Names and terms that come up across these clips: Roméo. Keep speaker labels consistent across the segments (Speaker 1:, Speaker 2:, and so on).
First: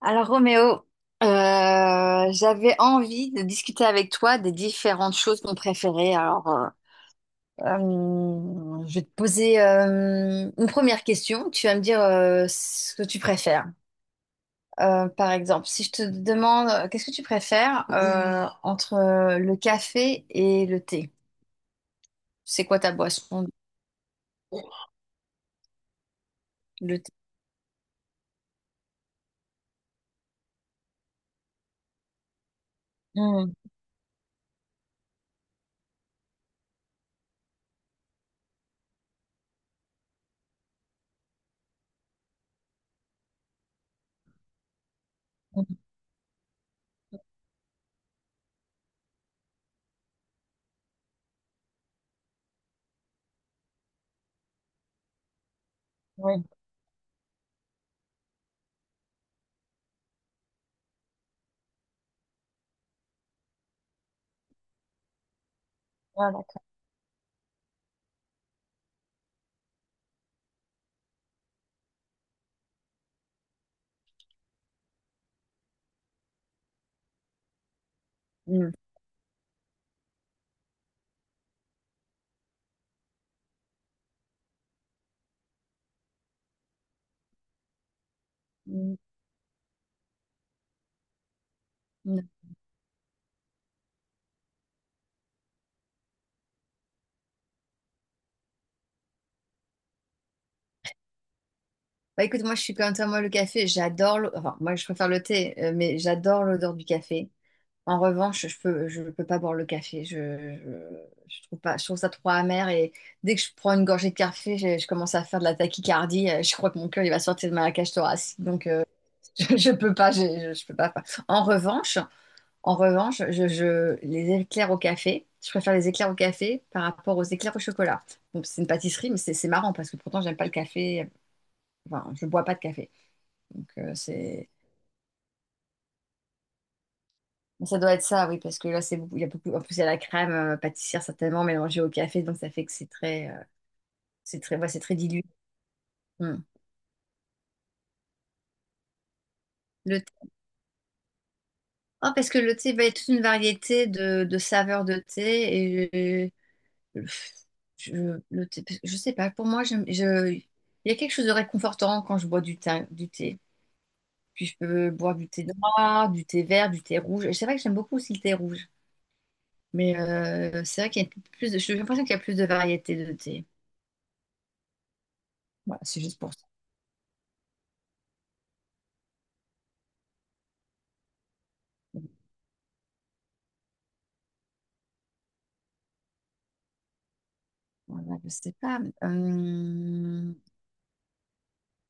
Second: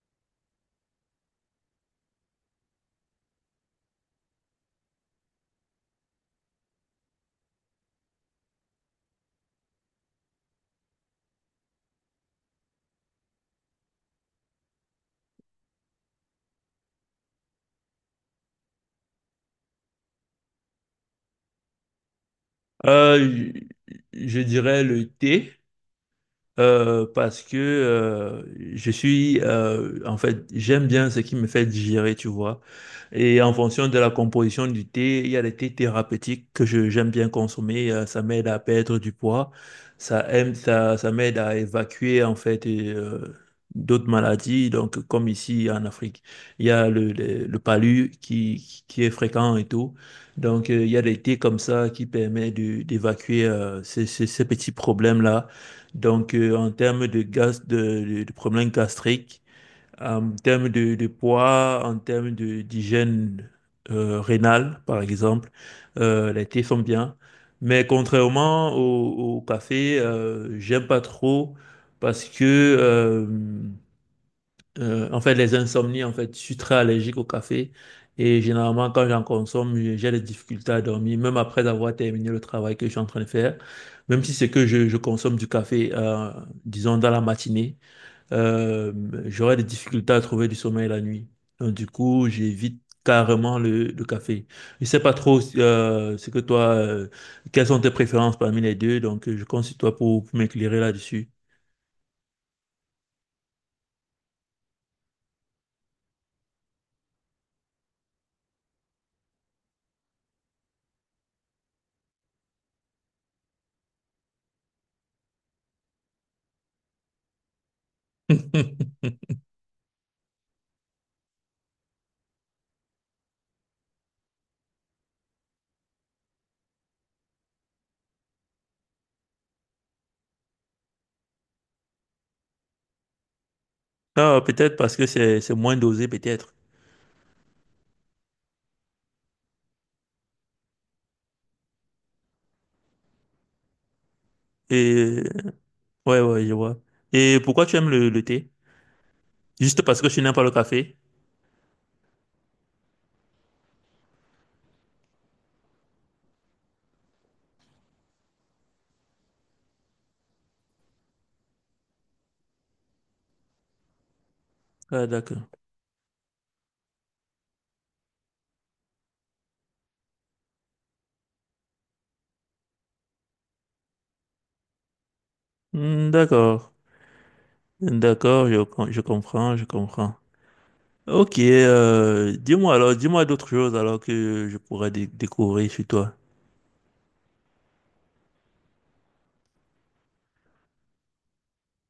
Speaker 1: Alors Roméo, j'avais envie de discuter avec toi des différentes choses qu'on préférait. Alors, je vais te poser une première question. Tu vas me dire ce que tu préfères. Par exemple, si je te demande qu'est-ce que tu préfères entre le café et le thé? C'est quoi ta boisson?
Speaker 2: Euh, je dirais le thé.
Speaker 1: Le
Speaker 2: Euh,
Speaker 1: thé.
Speaker 2: parce que euh, je suis, en fait, j'aime bien ce qui me fait digérer, tu vois. Et en
Speaker 1: Mm,
Speaker 2: fonction de la composition du thé, il y a des thés thérapeutiques que j'aime bien consommer. Ça m'aide à perdre du poids, ça aime, ça m'aide à évacuer, en fait, et d'autres maladies. Donc, comme ici
Speaker 1: mm,
Speaker 2: en Afrique, il y a le palu qui est fréquent et tout. Donc, il y a des thés comme ça qui permettent d'évacuer ces petits problèmes-là. Donc,
Speaker 1: oui,
Speaker 2: en termes de gaz, de problèmes gastriques, en termes de poids, en termes d'hygiène rénale, par exemple,
Speaker 1: ah,
Speaker 2: les
Speaker 1: d'accord.
Speaker 2: thés sont bien. Mais contrairement au café, j'aime pas trop parce que euh, en fait, les insomnies, en fait, je suis très allergique au café et
Speaker 1: Mm,
Speaker 2: généralement, quand j'en consomme, j'ai des difficultés à dormir, même après avoir terminé le travail que je suis en train de faire. Même si c'est que je consomme du café, disons, dans la matinée, euh,
Speaker 1: mm,
Speaker 2: j'aurai des difficultés à trouver du sommeil la nuit. Donc, du coup,
Speaker 1: mm.
Speaker 2: j'évite carrément le café. Je sais pas trop ce que toi, quelles sont tes préférences parmi les deux, donc je compte sur toi pour m'éclairer là-dessus.
Speaker 1: Bah écoute, moi je suis comme toi, moi le café, j'adore, enfin moi je préfère le thé, mais j'adore l'odeur du café. En revanche, je peux pas boire le café, je trouve pas, je trouve ça trop amer et dès que je prends une gorgée de café, je commence à faire de la tachycardie, je crois que mon cœur il va sortir de ma cage thoracique, donc je peux pas, je peux pas. En revanche, en revanche, les éclairs au café, je préfère les éclairs au café par rapport aux éclairs au chocolat. Donc c'est une pâtisserie, mais c'est marrant parce que pourtant j'aime pas le café, enfin je bois pas de café. Donc,
Speaker 2: Ah,
Speaker 1: c'est...
Speaker 2: peut-être parce que c'est moins dosé, peut-être.
Speaker 1: Ça doit être ça, oui, parce que là, c'est beaucoup... il y a beaucoup... En plus, il y a la crème pâtissière certainement mélangée au café, donc ça fait que c'est très... ouais, c'est très
Speaker 2: Et
Speaker 1: dilué.
Speaker 2: ouais,
Speaker 1: Hmm.
Speaker 2: ouais, je vois. Et pourquoi tu aimes le thé? Juste
Speaker 1: Le
Speaker 2: parce que tu
Speaker 1: thé-
Speaker 2: n'aimes pas le café?
Speaker 1: Oh, parce que le thé, bah, il y a toute une variété de saveurs de thé. Et euh, je... Le thé... je sais pas, pour moi, il y a quelque chose de réconfortant quand je bois du thé. Du thé. Puis je peux
Speaker 2: Ah,
Speaker 1: boire du thé
Speaker 2: d'accord.
Speaker 1: noir, du thé vert, du thé rouge. Et c'est vrai que j'aime beaucoup aussi le thé rouge. Mais c'est vrai qu'il y a plus de... J'ai l'impression qu'il y a plus de variétés de thé. Voilà, c'est
Speaker 2: Hmm,
Speaker 1: juste pour ça.
Speaker 2: d'accord. D'accord, je comprends, je comprends. Ok, dis-moi alors, dis-moi d'autres choses alors que je pourrais découvrir chez toi.
Speaker 1: Voilà, je sais pas. Euh,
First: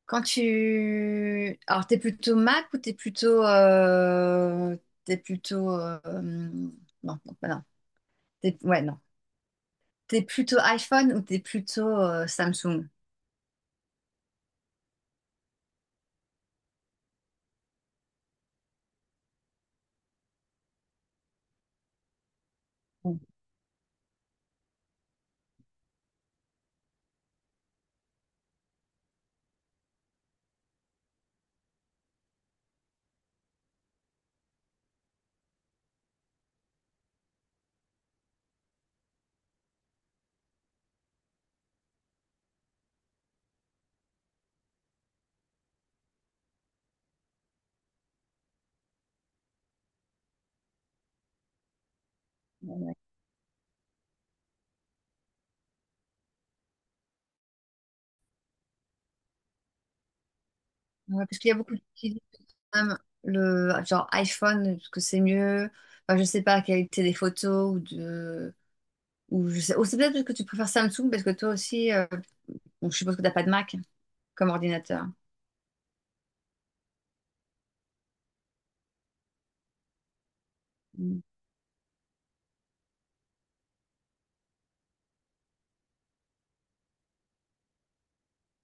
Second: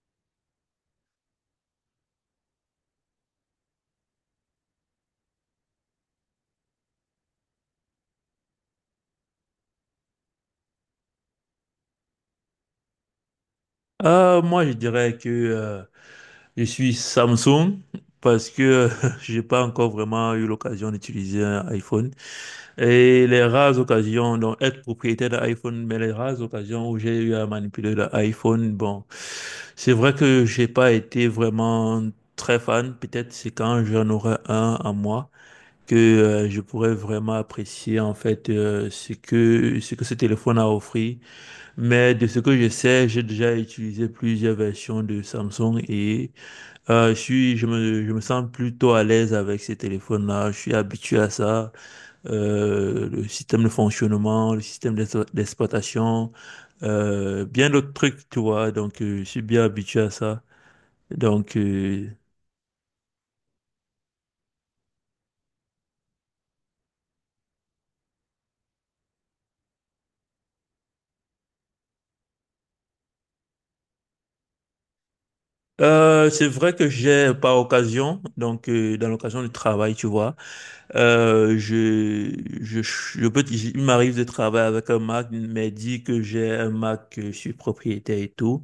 Speaker 1: quand tu... Alors, t'es plutôt Mac ou t'es plutôt... T'es plutôt... Non, non, bah non. T'es- Ouais, non. t'es plutôt iPhone ou t'es plutôt Samsung?
Speaker 2: Ah, moi, je dirais que je suis Samsung parce que j'ai pas encore vraiment eu l'occasion d'utiliser un iPhone. Et les rares occasions, donc être propriétaire d'un iPhone, mais les rares occasions où j'ai eu à manipuler l'iPhone, bon, c'est vrai que j'ai pas été vraiment très fan. Peut-être c'est quand j'en aurai un à moi que je pourrais vraiment apprécier en fait ce que ce téléphone a offert. Mais de ce que je sais, j'ai déjà utilisé plusieurs versions de Samsung et je suis, je me sens plutôt à l'aise avec ces téléphones-là. Je suis habitué à ça
Speaker 1: Ouais,
Speaker 2: le système de fonctionnement, le système d'exploitation, bien d'autres trucs, tu vois. Donc, je suis bien habitué à ça.
Speaker 1: parce qu'il y
Speaker 2: Donc,
Speaker 1: a beaucoup d'utilisateurs quand même le genre iPhone, parce que c'est mieux. Enfin, je sais pas la qualité des photos ou de... Ou je sais... Ou c'est peut-être parce que tu préfères Samsung parce que toi aussi... donc, je suppose que t'as pas de Mac comme ordinateur.
Speaker 2: c'est vrai que j'ai par occasion, donc dans l'occasion du travail, tu vois, je peux, il m'arrive de travailler avec un Mac, mais dit que j'ai un Mac, que je suis propriétaire et tout.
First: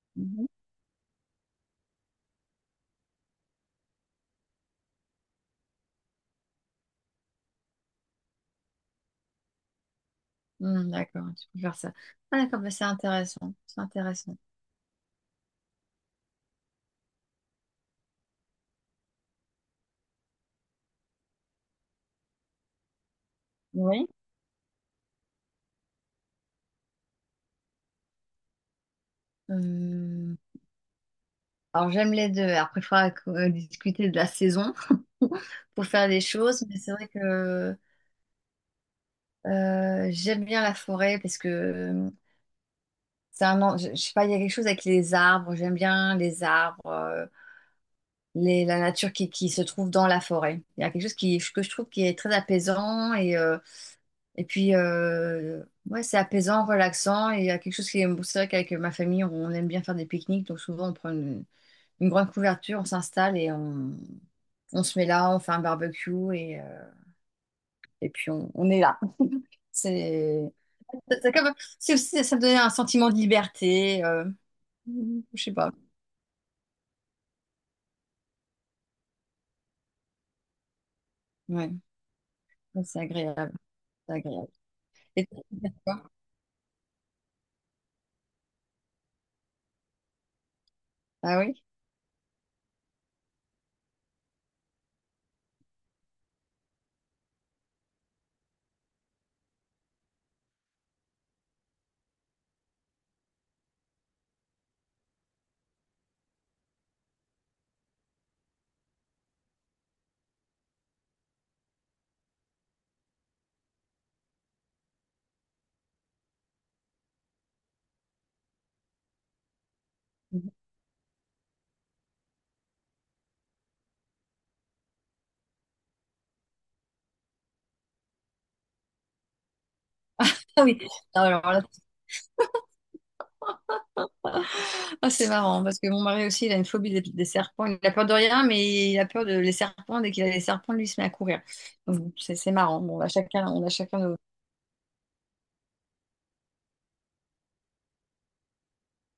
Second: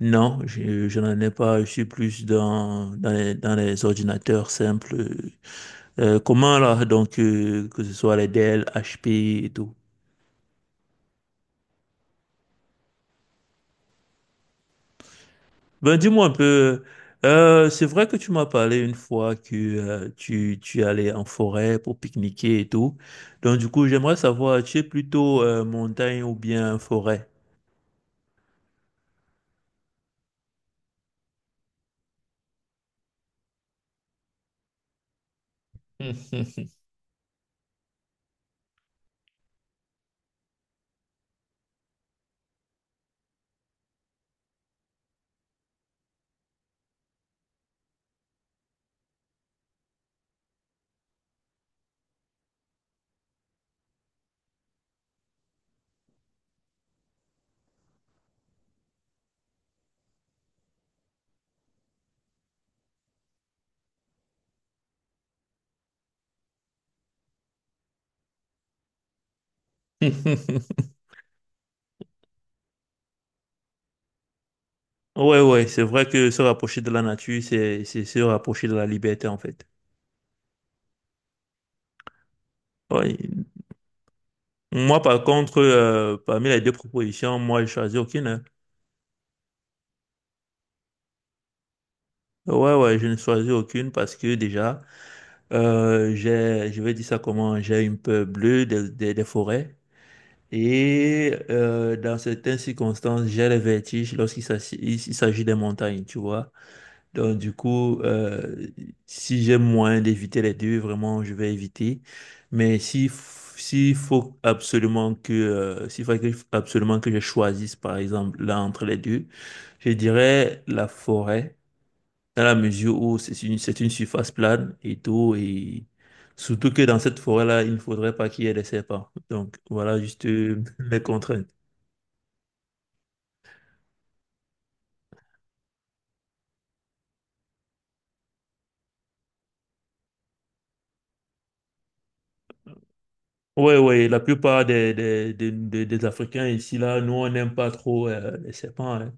Speaker 2: Non,
Speaker 1: Mm.
Speaker 2: je n'en ai pas. Je suis plus dans dans les ordinateurs simples. Comment là, donc, que ce soit les Dell, HP et tout.
Speaker 1: Hmm, d'accord, tu peux faire ça. Ah, d'accord, bah, c'est intéressant. C'est intéressant.
Speaker 2: Ben, dis-moi un peu, c'est vrai que tu m'as parlé une fois que tu allais en forêt pour pique-niquer et tout. Donc, du coup,
Speaker 1: Oui.
Speaker 2: j'aimerais savoir, tu es plutôt montagne ou bien forêt?
Speaker 1: Euh, Alors, j'aime les deux. Après, il faudra discuter de la saison pour faire des choses. Mais c'est vrai que j'aime bien la forêt parce que je sais pas, il y a quelque chose avec les arbres. J'aime bien les arbres, les, la nature qui se trouve dans la forêt. Il y a quelque chose qui, que je trouve qui est très apaisant et ouais, c'est apaisant, relaxant. Et il y a quelque chose qui est... C'est vrai qu'avec ma famille, on aime bien faire des pique-niques. Donc souvent, on prend une grande couverture, on s'installe et on se met là, on fait un barbecue et, et puis on est là. C'est c'est comme... c'est aussi, ça me donnait un sentiment de liberté.
Speaker 2: Ouais,
Speaker 1: Je sais
Speaker 2: ouais,
Speaker 1: pas.
Speaker 2: c'est vrai que se rapprocher de la nature, c'est se rapprocher de la liberté, en fait.
Speaker 1: Ouais, ouais, c'est
Speaker 2: Ouais.
Speaker 1: agréable. C'est agréable.
Speaker 2: Moi, par
Speaker 1: Et toi,
Speaker 2: contre,
Speaker 1: tu fais quoi?
Speaker 2: parmi les deux propositions, moi, je choisis aucune, hein.
Speaker 1: Ah oui?
Speaker 2: Ouais, ouais, je ne choisis aucune parce que déjà, je vais dire ça comment, j'ai une peur bleue des, des forêts. Et dans certaines circonstances, j'ai les vertiges lorsqu'il s'agit des montagnes, tu vois. Donc, du coup, si j'ai moyen d'éviter les deux, vraiment, je vais éviter. Mais si, f- s'il faut absolument que, absolument que je choisisse, par exemple, là entre les deux, je dirais la forêt dans la mesure où c'est c'est une surface plane et tout, et surtout que dans cette forêt-là, il ne faudrait pas qu'il y ait des serpents. Donc voilà juste
Speaker 1: Ah oui.
Speaker 2: mes
Speaker 1: Alors
Speaker 2: contraintes.
Speaker 1: là, ah, c'est marrant, parce que mon mari aussi, il a une phobie des serpents. Il a peur de rien, mais il a peur de les serpents. Dès qu'il a les serpents, lui, il se met à courir. Donc, c'est marrant. Bon, on a
Speaker 2: Ouais,
Speaker 1: chacun
Speaker 2: ouais,
Speaker 1: nos...
Speaker 2: la plupart des Africains ici, là, nous, on n'aime pas trop les serpents, hein,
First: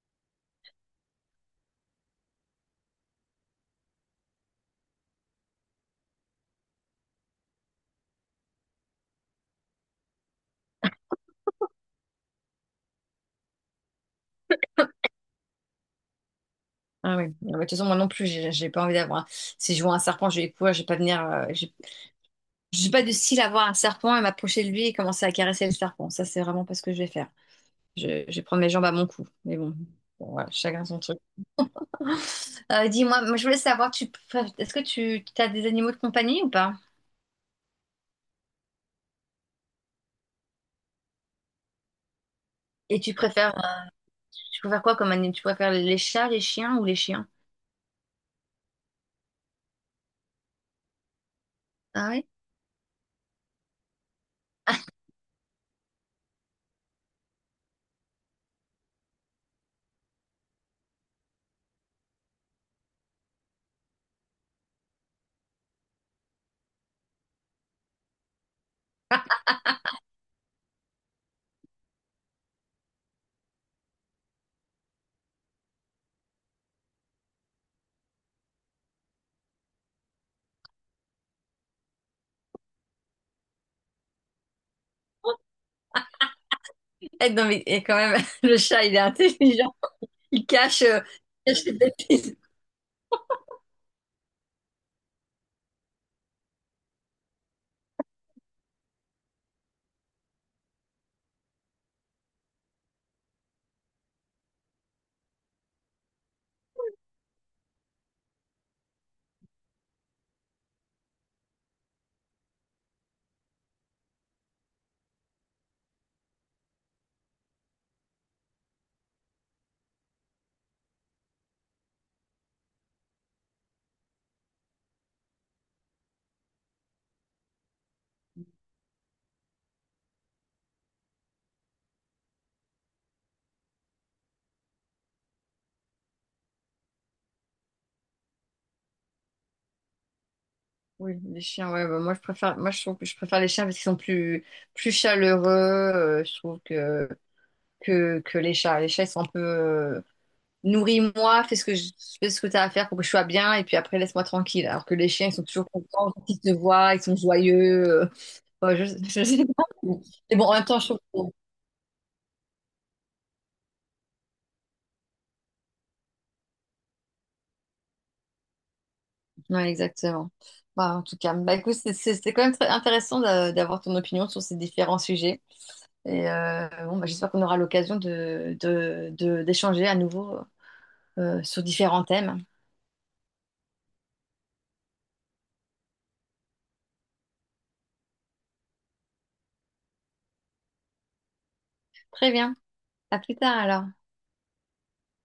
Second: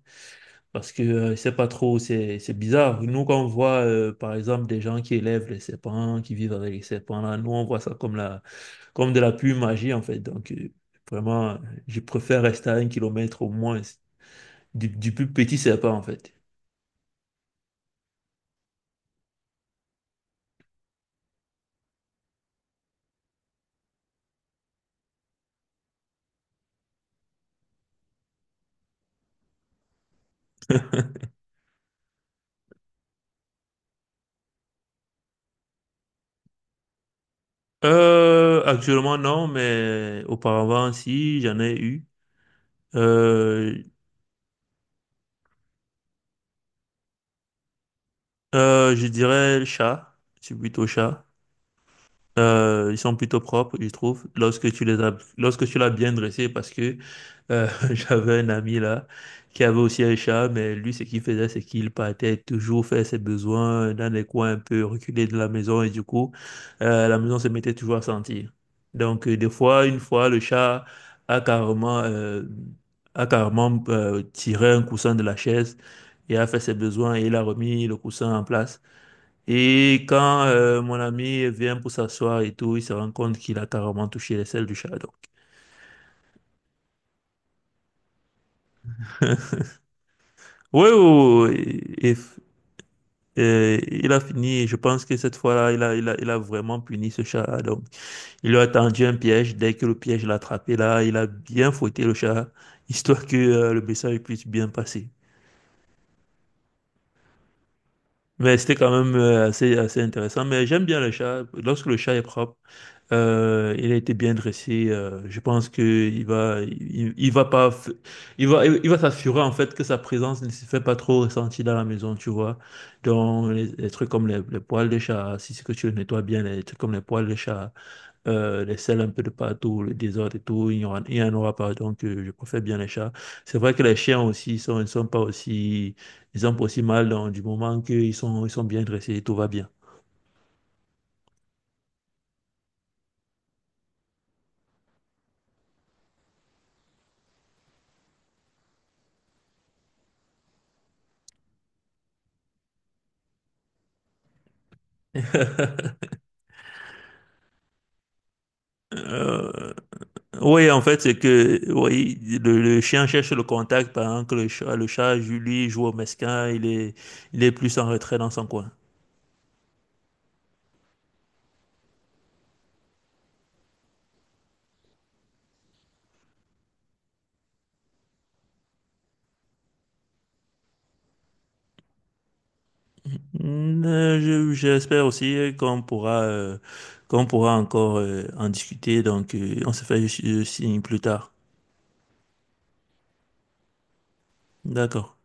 Speaker 2: parce que c'est pas trop, c'est bizarre. Nous, quand on voit, par exemple, des gens qui élèvent les serpents, qui vivent avec les serpents, là, nous, on voit ça comme de la pure magie, en fait. Donc, vraiment, euh, je préfère rester à un kilomètre au moins du plus petit serpent, en fait.
Speaker 1: Ah oui. Ah, bah, de toute façon, moi non plus, j'ai pas envie d'avoir. Si je vois un serpent, je vais courir, je vais pas venir. Je suis pas du style à voir un serpent et m'approcher de lui et commencer à caresser le serpent. Ça, c'est vraiment pas ce que je vais faire. Je prends mes jambes à mon cou. Mais bon, voilà, chacun son truc. Dis-moi, moi, je voulais savoir, est-ce que tu as des animaux de compagnie ou pas?
Speaker 2: Actuellement, non, mais auparavant, si, j'en ai eu.
Speaker 1: Et tu préfères...
Speaker 2: Euh,
Speaker 1: Tu préfères quoi comme animal? Tu préfères les chats, les chiens?
Speaker 2: je dirais le chat. C'est plutôt chat.
Speaker 1: Ah ouais?
Speaker 2: Ils sont plutôt propres, je trouve, lorsque tu les as, lorsque tu l'as bien dressé, parce que euh, j'avais un ami là qui avait aussi un chat, mais lui, ce qu'il faisait, c'est qu'il partait toujours faire ses besoins dans des coins un peu reculés de la maison, et du coup, la maison se mettait toujours à sentir. Donc, une fois, le chat a carrément, tiré un coussin de la chaise et a fait ses besoins et il a remis le coussin en place. Et quand mon ami vient pour s'asseoir et tout, il se rend compte qu'il a carrément touché les selles du chat. Donc,
Speaker 1: Eh, non, mais eh, quand même, le chat, il est intelligent. Il cache,
Speaker 2: oui,
Speaker 1: euh,
Speaker 2: oui,
Speaker 1: il cache les
Speaker 2: oui. Et, et-
Speaker 1: bêtises.
Speaker 2: et il a fini. Et je pense que cette fois-là, il a vraiment puni ce chat. Donc, il lui a tendu un piège. Dès que le piège l'a attrapé, là, il a bien fouetté le chat, histoire que le message puisse bien passer. Mais c'était quand même assez intéressant. Mais j'aime bien le chat. Lorsque le chat est propre, il a été bien dressé, je pense que il va pas, il va s'assurer en fait que sa présence ne se fait pas trop ressentir dans la maison, tu vois. Donc les trucs comme les poils de chat, si c'est que tu le nettoies bien, les trucs comme les poils de chat, les selles un peu de partout, le désordre et tout, il y en aura pas. Donc je préfère bien les chats. C'est vrai que les chiens aussi, ils ne sont pas aussi, ils ont pas aussi mal donc, du moment ils sont bien dressés, tout va bien.
Speaker 1: Oui, les chiens, ouais, bah, moi je trouve que je préfère les chiens parce qu'ils sont plus, plus chaleureux, je trouve que les chats. Les chats, ils sont un peu, nourris-moi, fais ce que t'as à faire pour que je sois bien, et puis après laisse-moi tranquille. Alors que les chiens, ils sont toujours contents, quand ils te voient, ils sont joyeux. euh, bah, je sais pas. Mais bon, en même
Speaker 2: Oui,
Speaker 1: temps,
Speaker 2: en
Speaker 1: je trouve
Speaker 2: fait, c'est
Speaker 1: que...
Speaker 2: que oui, le chien cherche le contact pendant que le chat lui, joue au mesquin, il est plus en retrait dans son coin.
Speaker 1: Ouais, exactement. Bah, en tout cas, bah, écoute, c'était quand même très intéressant d'avoir ton opinion sur ces différents sujets. Et bon, bah, j'espère qu'on aura l'occasion de, de d'échanger à nouveau sur différents thèmes.
Speaker 2: Mm, j'espère aussi qu'on pourra encore en discuter, donc on se fait signe plus tard.
Speaker 1: Très bien. À plus tard alors.
Speaker 2: D'accord.